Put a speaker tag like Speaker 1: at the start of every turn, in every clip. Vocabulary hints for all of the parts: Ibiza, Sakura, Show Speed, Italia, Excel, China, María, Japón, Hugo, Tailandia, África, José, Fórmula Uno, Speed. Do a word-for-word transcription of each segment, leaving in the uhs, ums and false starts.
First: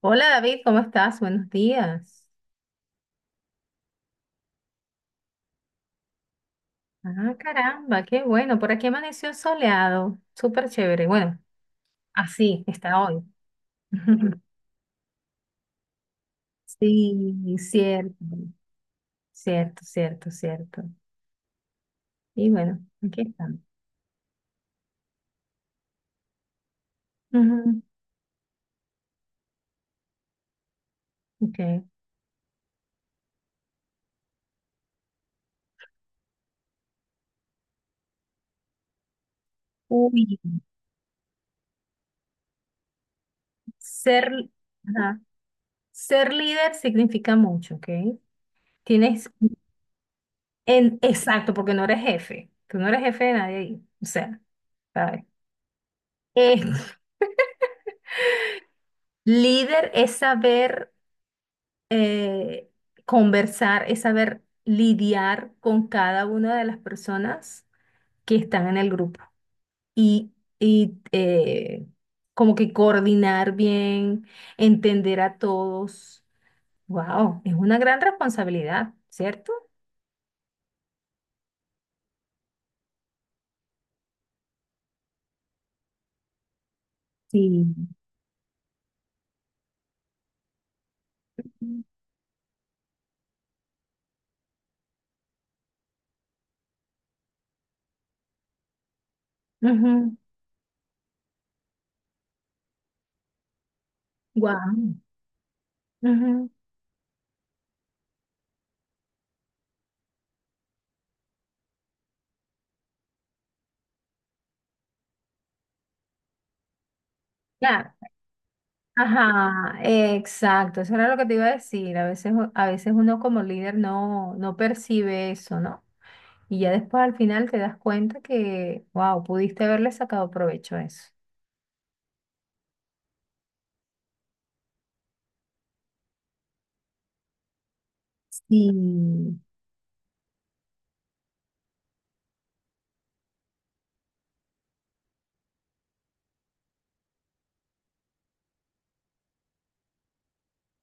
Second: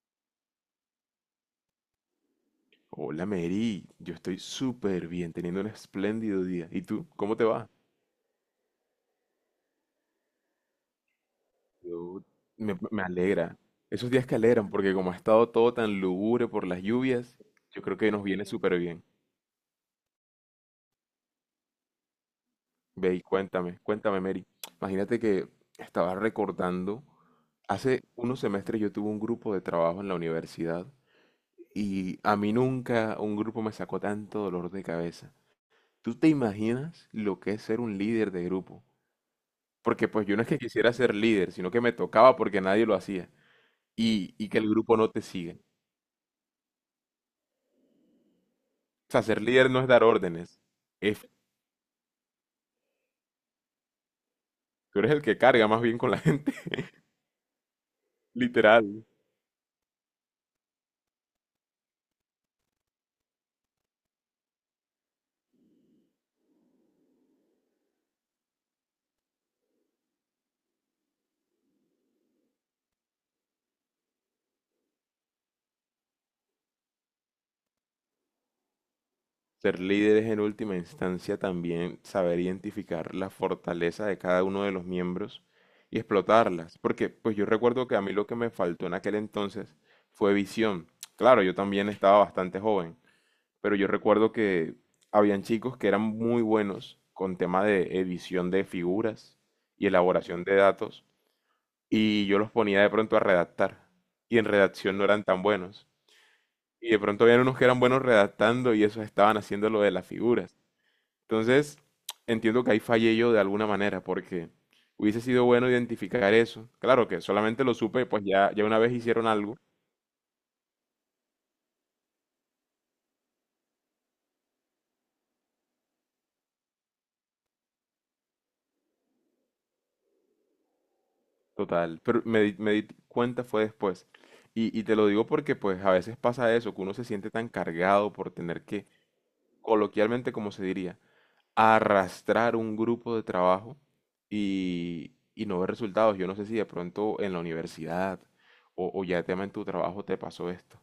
Speaker 1: Hola David, ¿cómo estás? Buenos días.
Speaker 2: Hola Mary, yo estoy súper bien, teniendo un espléndido día. ¿Y tú?
Speaker 1: Ah,
Speaker 2: ¿Cómo te va?
Speaker 1: caramba, qué bueno. Por aquí amaneció soleado, súper chévere. Bueno,
Speaker 2: Yo
Speaker 1: así
Speaker 2: me,
Speaker 1: está
Speaker 2: me
Speaker 1: hoy.
Speaker 2: alegra. Esos días que alegran, porque como ha estado todo tan lúgubre por las lluvias,
Speaker 1: Sí,
Speaker 2: yo creo que
Speaker 1: cierto,
Speaker 2: nos viene súper bien.
Speaker 1: cierto, cierto, cierto. Y bueno,
Speaker 2: Ve y
Speaker 1: aquí estamos.
Speaker 2: cuéntame, cuéntame Mary. Imagínate que estaba recordando,
Speaker 1: Ujú,
Speaker 2: hace unos semestres yo tuve un grupo de trabajo en la universidad
Speaker 1: ok.
Speaker 2: y a mí nunca un grupo me sacó tanto dolor de cabeza. ¿Tú te imaginas lo que es ser un líder de grupo? Porque
Speaker 1: Uy,
Speaker 2: pues yo no es que quisiera ser líder, sino que me tocaba porque nadie lo hacía.
Speaker 1: ser,
Speaker 2: Y, y que el grupo no
Speaker 1: ajá,
Speaker 2: te sigue.
Speaker 1: ser líder significa mucho, ¿ok?
Speaker 2: O sea,
Speaker 1: Tienes,
Speaker 2: ser líder no es dar órdenes.
Speaker 1: en,
Speaker 2: Es,
Speaker 1: exacto, porque no eres jefe. Tú no eres jefe de nadie ahí. O sea,
Speaker 2: tú eres el
Speaker 1: ¿sabes?
Speaker 2: que carga más bien con la gente,
Speaker 1: Eh,
Speaker 2: literal.
Speaker 1: líder es saber eh, conversar, es saber lidiar con cada una de las personas que están en el grupo y, y, eh, como que coordinar bien, entender a todos. Wow, es una gran responsabilidad, ¿cierto?
Speaker 2: Ser líder es en última instancia también saber identificar la fortaleza de cada uno de los miembros y explotarlas. Porque pues yo
Speaker 1: Sí.
Speaker 2: recuerdo que a mí lo que me faltó en aquel entonces fue visión. Claro, yo también estaba bastante joven, pero yo recuerdo que habían chicos que eran muy buenos con tema de edición de figuras y
Speaker 1: Wow.
Speaker 2: elaboración de datos, y yo los ponía de pronto a redactar, y en redacción no eran tan buenos. Y de pronto habían unos que eran buenos redactando y esos estaban haciendo lo de las figuras. Entonces, entiendo que ahí fallé yo de alguna manera, porque hubiese sido bueno identificar eso. Claro que solamente lo
Speaker 1: Claro.
Speaker 2: supe, pues ya, ya una vez hicieron algo.
Speaker 1: Ajá, exacto. Eso era lo que te iba a decir. A veces, a veces uno como líder no, no percibe eso, ¿no? Y ya después al final te das cuenta que, wow, pudiste haberle sacado provecho a eso.
Speaker 2: Total, pero me di, me di cuenta fue después. Y, y te lo digo porque pues a veces pasa eso, que uno se siente tan cargado por tener
Speaker 1: Sí,
Speaker 2: que, coloquialmente como se diría, arrastrar un grupo de trabajo y, y no ver resultados. Yo no sé si de pronto en la universidad o, o ya tema en tu trabajo te pasó esto.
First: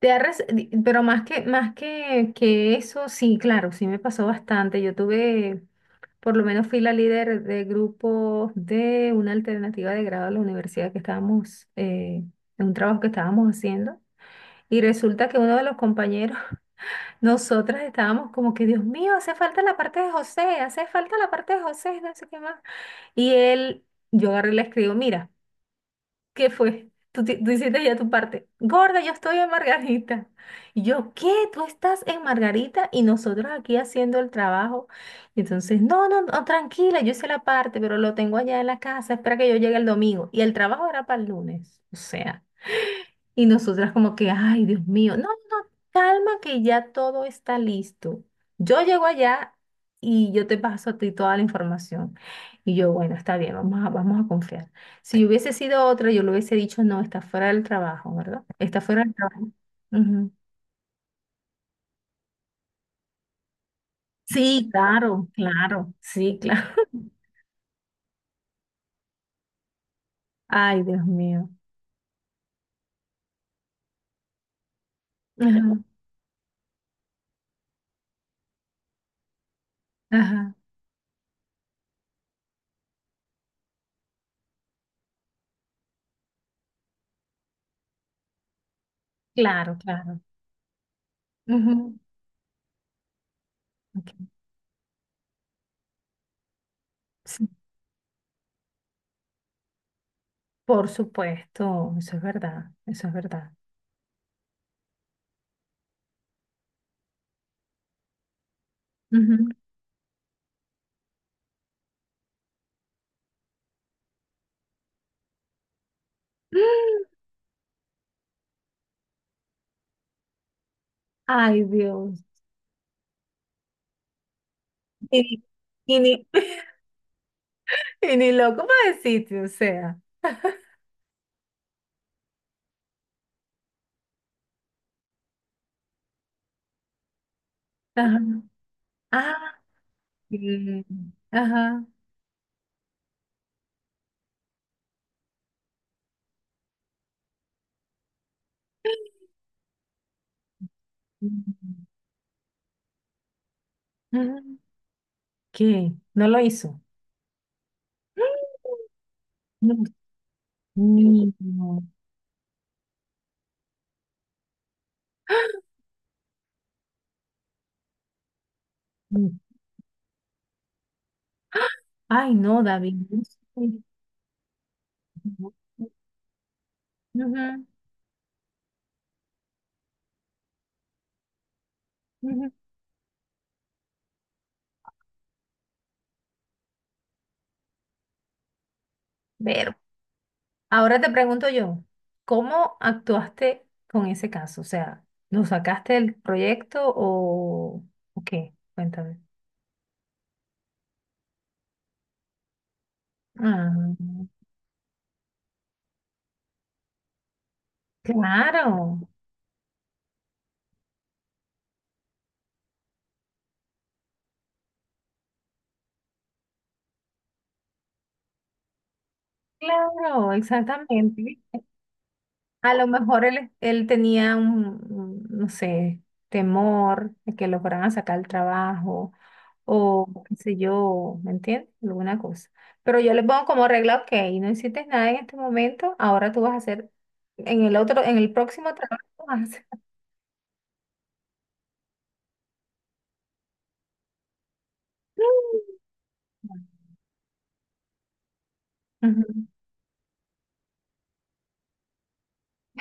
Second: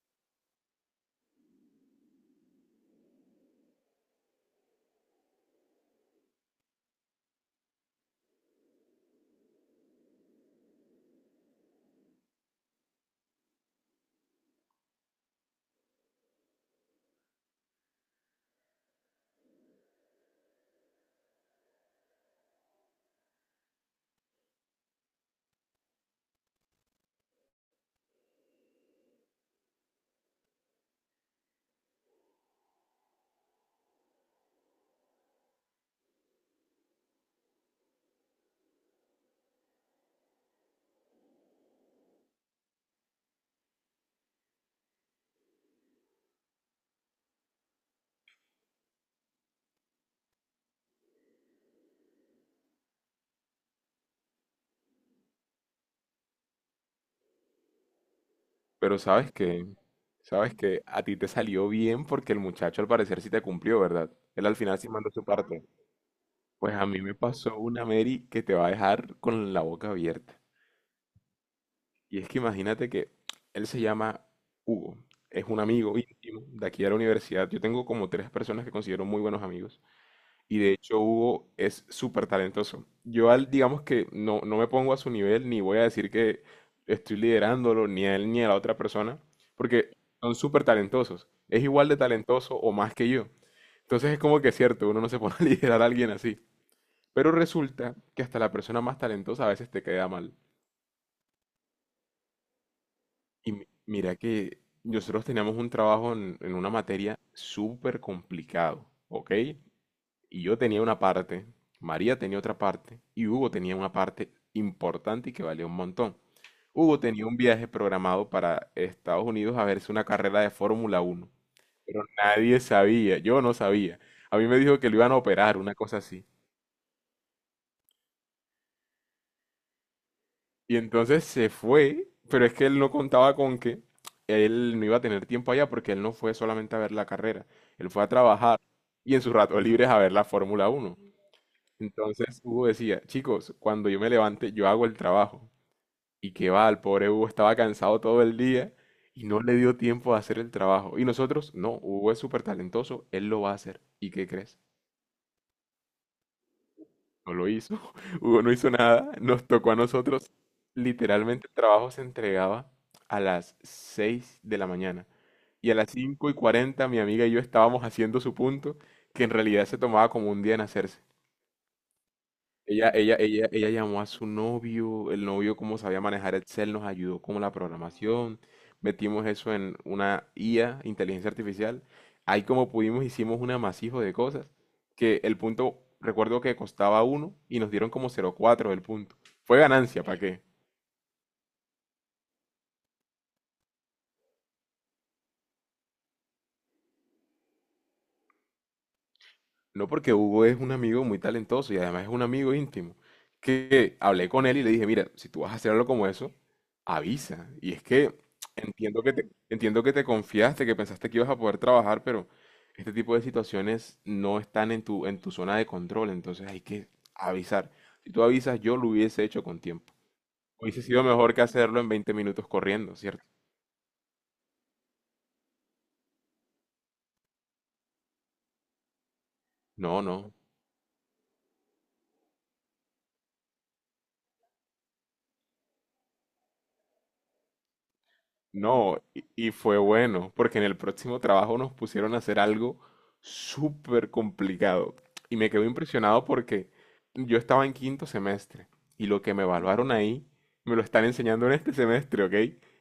Speaker 1: Te ha res- di- pero más que, más que, que eso, sí, claro, sí me pasó bastante. Yo tuve, por lo menos fui la líder de grupos de una alternativa de grado a la universidad que estábamos, eh, en un trabajo que estábamos haciendo. Y resulta que uno de los compañeros. Nosotras estábamos como que, Dios mío, hace falta la parte de José, hace falta la parte de José, no sé qué más. Y él, yo agarré y le escribo, mira, ¿qué fue? Tú, ti- tú hiciste ya tu parte. Gorda, yo estoy en Margarita. Y yo, ¿qué? Tú estás en Margarita y nosotros aquí haciendo el trabajo. Y entonces, no, no, no, tranquila, yo hice la parte, pero lo tengo allá en la casa, espera que yo llegue el domingo. Y el trabajo era para el lunes, o sea. Y nosotras como que, ay, Dios mío, no, no, calma que ya todo está listo. Yo llego allá y yo te paso a ti toda la información. Y yo, bueno, está bien, vamos a, vamos a confiar. Si yo hubiese sido otra, yo le hubiese dicho, no, está fuera del trabajo, ¿verdad? Está
Speaker 2: Pero
Speaker 1: fuera del
Speaker 2: sabes
Speaker 1: trabajo.
Speaker 2: que,
Speaker 1: Ujú.
Speaker 2: sabes que a ti te salió bien porque el muchacho al parecer sí te cumplió, ¿verdad? Él al
Speaker 1: Sí,
Speaker 2: final sí mandó su
Speaker 1: claro,
Speaker 2: parte.
Speaker 1: claro, sí, claro.
Speaker 2: Pues a mí me pasó una Mary que te va a dejar con la boca abierta.
Speaker 1: Ay, Dios mío.
Speaker 2: Y es que imagínate que él se llama Hugo, es un
Speaker 1: Ajá,
Speaker 2: amigo íntimo de aquí de la universidad. Yo tengo como tres personas que considero muy buenos amigos
Speaker 1: ajá.
Speaker 2: y de hecho Hugo es súper talentoso. Yo al, digamos que no, no me pongo a su nivel ni voy a decir que estoy liderándolo ni a él ni a la otra persona
Speaker 1: Claro,
Speaker 2: porque
Speaker 1: claro.
Speaker 2: son súper talentosos. Es igual de
Speaker 1: Ujú,
Speaker 2: talentoso o más que yo.
Speaker 1: ok.
Speaker 2: Entonces es como que es cierto, uno no se pone a liderar a alguien así. Pero
Speaker 1: Sí,
Speaker 2: resulta que hasta la persona más talentosa a veces te queda mal.
Speaker 1: por supuesto, eso es verdad, eso es verdad.
Speaker 2: Y mi- mira que nosotros teníamos un trabajo en, en una materia súper complicado, ¿ok? Y yo tenía una parte, María tenía otra parte y Hugo tenía una parte importante y que valía un montón. Hugo tenía un viaje programado para Estados Unidos a verse una carrera de Fórmula Uno,
Speaker 1: Ay,
Speaker 2: pero
Speaker 1: Dios.
Speaker 2: nadie sabía, yo no sabía. A mí me dijo que lo iban a
Speaker 1: Y, ni-
Speaker 2: operar, una cosa
Speaker 1: y
Speaker 2: así.
Speaker 1: ni- Y ni loco para el sitio, o sea.
Speaker 2: Y entonces se fue, pero es que él no contaba con que él no iba a tener tiempo allá porque él no fue solamente a ver la carrera, él fue a
Speaker 1: Ajá.
Speaker 2: trabajar y en sus
Speaker 1: Ah,
Speaker 2: ratos libres a ver la Fórmula
Speaker 1: sí.
Speaker 2: Uno.
Speaker 1: Ajá.
Speaker 2: Entonces Hugo decía, chicos, cuando yo me levante yo hago el trabajo. Y que va, el pobre Hugo estaba cansado todo el día y no le dio tiempo a hacer el trabajo. Y nosotros, no,
Speaker 1: Mm.
Speaker 2: Hugo es súper talentoso, él lo va a hacer. ¿Y qué
Speaker 1: Ajá.
Speaker 2: crees?
Speaker 1: ¿Qué? ¿No lo hizo?
Speaker 2: No lo hizo, Hugo no hizo nada, nos tocó
Speaker 1: No,
Speaker 2: a nosotros.
Speaker 1: niño.
Speaker 2: Literalmente el trabajo se entregaba a las seis de la mañana y a las cinco y cuarenta mi amiga y yo estábamos haciendo su punto, que en realidad se tomaba como un día en hacerse.
Speaker 1: Ay, no,
Speaker 2: Ella,
Speaker 1: David.
Speaker 2: ella,
Speaker 1: No
Speaker 2: ella, ella
Speaker 1: sé.
Speaker 2: llamó a su novio, el novio como sabía manejar Excel nos ayudó con la
Speaker 1: Ujú,
Speaker 2: programación, metimos eso en una I A, inteligencia artificial, ahí
Speaker 1: ujú.
Speaker 2: como pudimos hicimos un amasijo de cosas, que el punto, recuerdo que costaba uno y nos dieron como cero coma cuatro el punto. Fue
Speaker 1: Ver-
Speaker 2: ganancia, ¿para qué?
Speaker 1: Ahora te pregunto yo, ¿cómo actuaste con ese caso? O sea, ¿lo sacaste del proyecto o, o qué? Cuéntame.
Speaker 2: No, porque Hugo es un amigo muy talentoso y además es un amigo íntimo.
Speaker 1: Ah,
Speaker 2: Que hablé con él y le dije, mira, si tú vas a hacer algo como eso, avisa. Y es que entiendo
Speaker 1: claro,
Speaker 2: que te, entiendo que te confiaste, que pensaste que ibas a poder trabajar, pero este tipo de situaciones no están en tu, en tu zona de control, entonces hay que avisar. Si tú avisas, yo lo hubiese hecho con tiempo.
Speaker 1: claro,
Speaker 2: Hubiese sido
Speaker 1: exactamente.
Speaker 2: mejor que
Speaker 1: ¿Viste?
Speaker 2: hacerlo en veinte minutos
Speaker 1: A lo
Speaker 2: corriendo, ¿cierto?
Speaker 1: mejor él, él tenía un, un, no sé, temor de que lo fueran a sacar el trabajo
Speaker 2: No,
Speaker 1: o
Speaker 2: no.
Speaker 1: qué sé yo, ¿me entiendes? Alguna cosa. Pero yo le pongo como regla, ok, no hiciste nada en este momento, ahora tú vas a hacer, en el otro, en el próximo
Speaker 2: No,
Speaker 1: trabajo
Speaker 2: y
Speaker 1: vas a
Speaker 2: y
Speaker 1: hacer.
Speaker 2: fue bueno, porque en el próximo trabajo nos pusieron a hacer algo súper complicado. Y me quedé impresionado porque yo estaba en quinto semestre y lo que me
Speaker 1: Ujú.
Speaker 2: evaluaron ahí me lo están enseñando en este semestre, ¿ok?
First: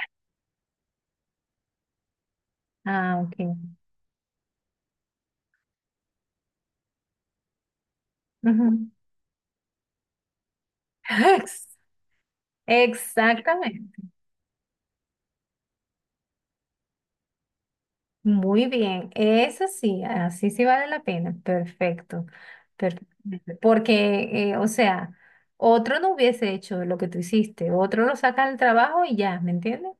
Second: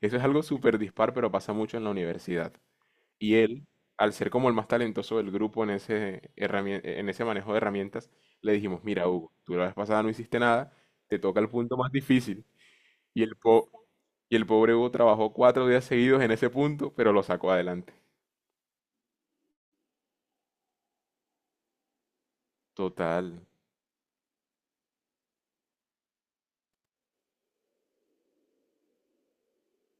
Speaker 2: Eso es algo súper dispar, pero pasa mucho en la universidad.
Speaker 1: Ah,
Speaker 2: Y
Speaker 1: ok.
Speaker 2: él, al ser como el más talentoso del grupo en ese, herramien- en ese manejo de herramientas, le dijimos,
Speaker 1: Ujú.
Speaker 2: mira, Hugo, tú la vez pasada no hiciste nada, te toca el
Speaker 1: Ex-
Speaker 2: punto más difícil. Y el po-
Speaker 1: Exactamente.
Speaker 2: y el pobre Hugo trabajó cuatro días seguidos en ese punto, pero lo sacó adelante.
Speaker 1: Muy bien. Eso sí, así sí vale la pena. Perfecto.
Speaker 2: Total.
Speaker 1: Perfectamente. Porque, eh, o sea, otro no hubiese hecho lo que tú hiciste. Otro lo saca del trabajo y ya, ¿me entiendes?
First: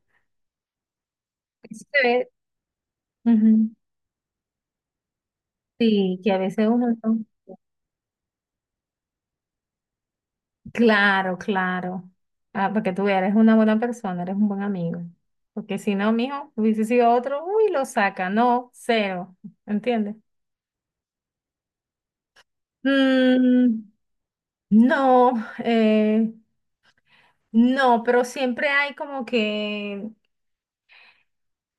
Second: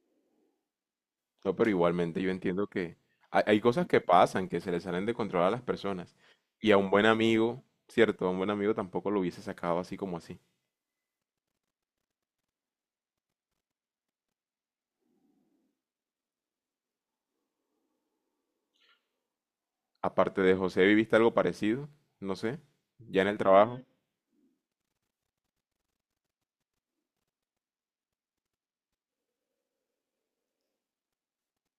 Speaker 2: No, pero
Speaker 1: Eso se
Speaker 2: igualmente
Speaker 1: ve.
Speaker 2: yo entiendo que hay, hay cosas que pasan, que se le salen de control a las personas.
Speaker 1: Sí, que a veces
Speaker 2: Y a un
Speaker 1: uno...
Speaker 2: buen
Speaker 1: no-
Speaker 2: amigo, cierto, a un buen amigo tampoco lo hubiese sacado así como así.
Speaker 1: Claro, claro. Ah, porque tú eres una buena persona, eres un buen amigo. Porque si no, mijo, hubiese sido otro, uy, lo saca. No, cero. ¿Entiendes?
Speaker 2: Aparte de José, ¿viviste algo parecido? No sé, ya en el trabajo.
Speaker 1: Mm, no, eh, no, pero siempre hay como que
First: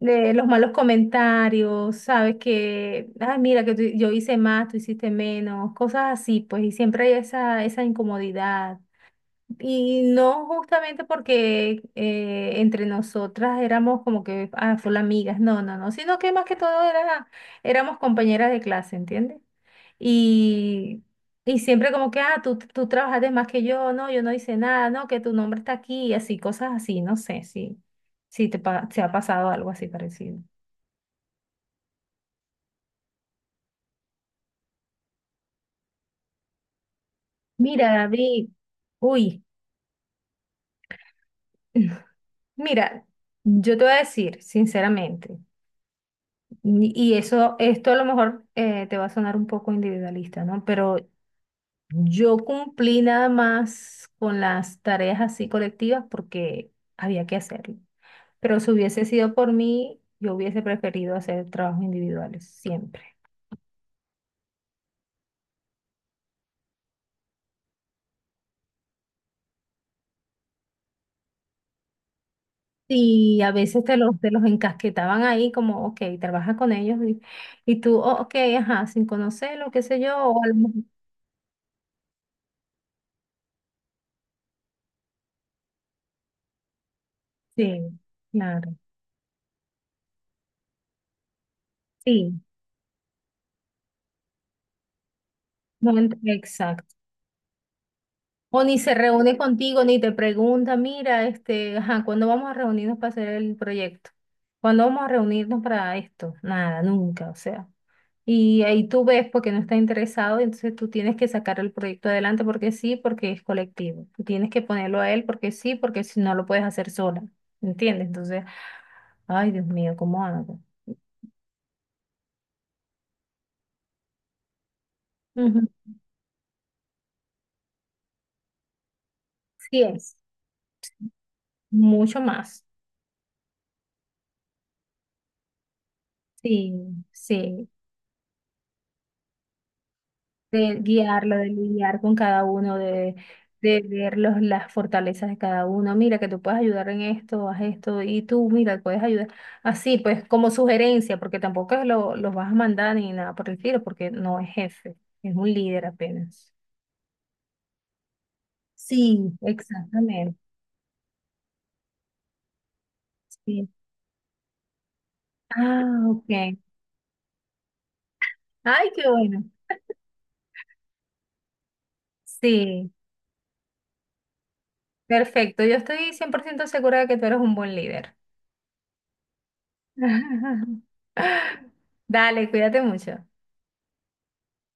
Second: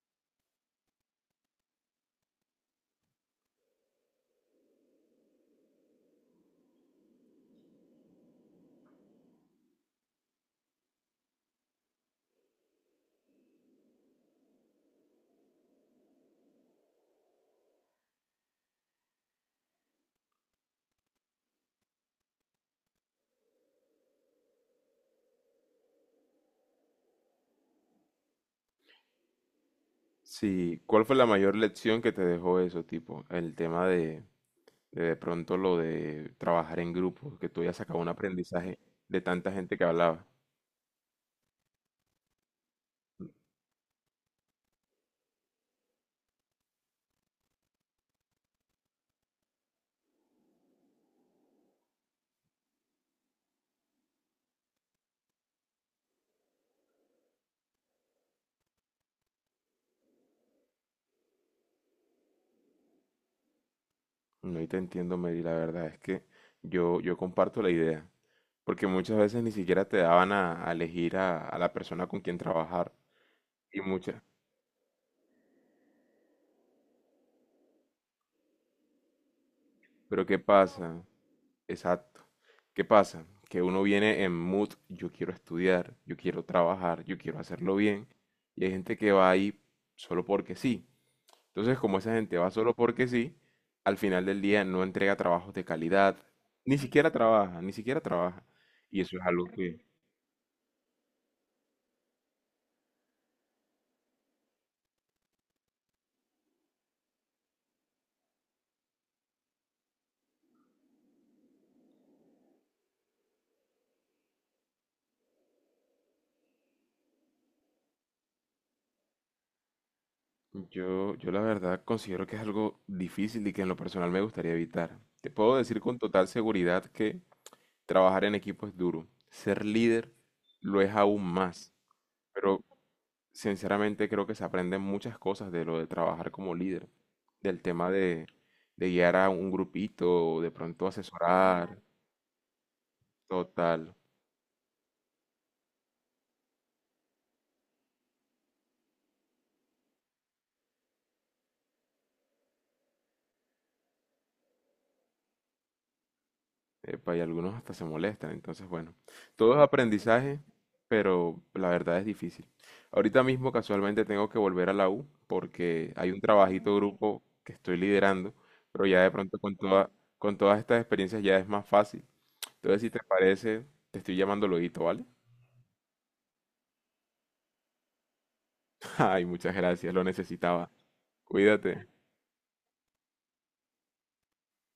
Speaker 1: eh, los malos comentarios, ¿sabes? Que, ay, mira, que tú- yo hice más, tú hiciste menos, cosas así, pues, y siempre hay esa, esa incomodidad. Y no justamente porque eh, entre nosotras éramos como que, ah, full amigas, no, no, no, sino que más que todo era, éramos compañeras de clase, ¿entiendes? Y, y siempre como que, ah, tú, tú trabajaste más que yo, no, yo no hice nada, no, que tu nombre está aquí, y así, cosas así, no sé si, si te, pa- te ha pasado algo así parecido.
Speaker 2: Sí, ¿cuál fue la mayor lección que te dejó eso, tipo? El tema de de, de pronto lo de trabajar en grupo, que tú hayas
Speaker 1: Mira,
Speaker 2: sacado un
Speaker 1: David,
Speaker 2: aprendizaje de
Speaker 1: uy,
Speaker 2: tanta gente que hablaba.
Speaker 1: mira, yo te voy a decir, sinceramente. Y eso, esto a lo mejor eh, te va a sonar un poco individualista, ¿no? Pero yo cumplí nada más con las tareas así colectivas porque había que hacerlo. Pero si hubiese sido por mí, yo hubiese preferido hacer trabajos individuales, siempre.
Speaker 2: No, y te entiendo, Mary, la verdad es que yo, yo comparto la idea, porque muchas veces ni siquiera te daban a, a elegir a, a la persona con quien trabajar,
Speaker 1: Y a
Speaker 2: y
Speaker 1: veces te los,
Speaker 2: muchas,
Speaker 1: te los encasquetaban ahí como, ok, trabaja con ellos y, y tú, "Oh, ok, ajá, sin conocerlo, qué sé yo,
Speaker 2: pero ¿qué
Speaker 1: o a lo mejor...".
Speaker 2: pasa? Exacto, ¿qué pasa? Que uno viene en mood, yo quiero estudiar, yo quiero trabajar, yo quiero hacerlo
Speaker 1: Sí,
Speaker 2: bien, y hay
Speaker 1: claro.
Speaker 2: gente que va ahí solo porque sí. Entonces, como esa gente
Speaker 1: Sí,
Speaker 2: va solo porque sí, al final del día no entrega trabajos de
Speaker 1: no, ent-
Speaker 2: calidad, ni
Speaker 1: exacto.
Speaker 2: siquiera trabaja, ni siquiera trabaja,
Speaker 1: O ni se
Speaker 2: y eso es
Speaker 1: reúne
Speaker 2: algo que...
Speaker 1: contigo, ni te pregunta, mira, este, ajá, ¿cuándo vamos a reunirnos para hacer el proyecto? ¿Cuándo vamos a reunirnos para esto? Nada, nunca, o sea. Y ahí tú ves porque no está interesado, entonces tú tienes que sacar el proyecto adelante porque sí, porque es colectivo. Tú tienes que ponerlo a él porque sí, porque si no lo puedes hacer sola, ¿entiendes? Entonces, ay, Dios mío, ¿cómo hago?
Speaker 2: Yo, yo la verdad considero que es algo difícil y que en lo personal me gustaría evitar. Te puedo
Speaker 1: Ujú.
Speaker 2: decir con total seguridad que trabajar en equipo es duro. Ser
Speaker 1: Sí
Speaker 2: líder
Speaker 1: es,
Speaker 2: lo es aún más.
Speaker 1: mucho
Speaker 2: Pero
Speaker 1: más.
Speaker 2: sinceramente creo que se aprenden muchas cosas de lo de trabajar como
Speaker 1: Sí,
Speaker 2: líder. Del
Speaker 1: sí.
Speaker 2: tema de, de guiar a un grupito, de
Speaker 1: De
Speaker 2: pronto
Speaker 1: guiarlo, de
Speaker 2: asesorar.
Speaker 1: lidiar con cada uno, de, de
Speaker 2: Total.
Speaker 1: ver los, las fortalezas de cada uno. Mira, que tú puedes ayudar en esto, haz esto, y tú, mira, puedes ayudar. Así, pues, como sugerencia, porque tampoco es lo, los vas a mandar ni nada por el estilo, porque no es jefe, es un líder apenas.
Speaker 2: Epa, y algunos hasta se molestan. Entonces, bueno,
Speaker 1: Sí,
Speaker 2: todo es
Speaker 1: exactamente.
Speaker 2: aprendizaje, pero la verdad es difícil. Ahorita mismo
Speaker 1: Sí.
Speaker 2: casualmente tengo que volver a la U porque
Speaker 1: Ah,
Speaker 2: hay un
Speaker 1: ok.
Speaker 2: trabajito grupo que estoy liderando, pero
Speaker 1: Ay,
Speaker 2: ya
Speaker 1: qué
Speaker 2: de pronto
Speaker 1: bueno.
Speaker 2: con toda, con todas estas experiencias ya es más fácil. Entonces, si
Speaker 1: Sí,
Speaker 2: te parece, te estoy llamando luego, ¿vale?
Speaker 1: perfecto. Yo estoy cien por ciento segura de que tú eres un buen líder.
Speaker 2: Ay, muchas gracias, lo necesitaba. Cuídate.
Speaker 1: Dale, cuídate mucho.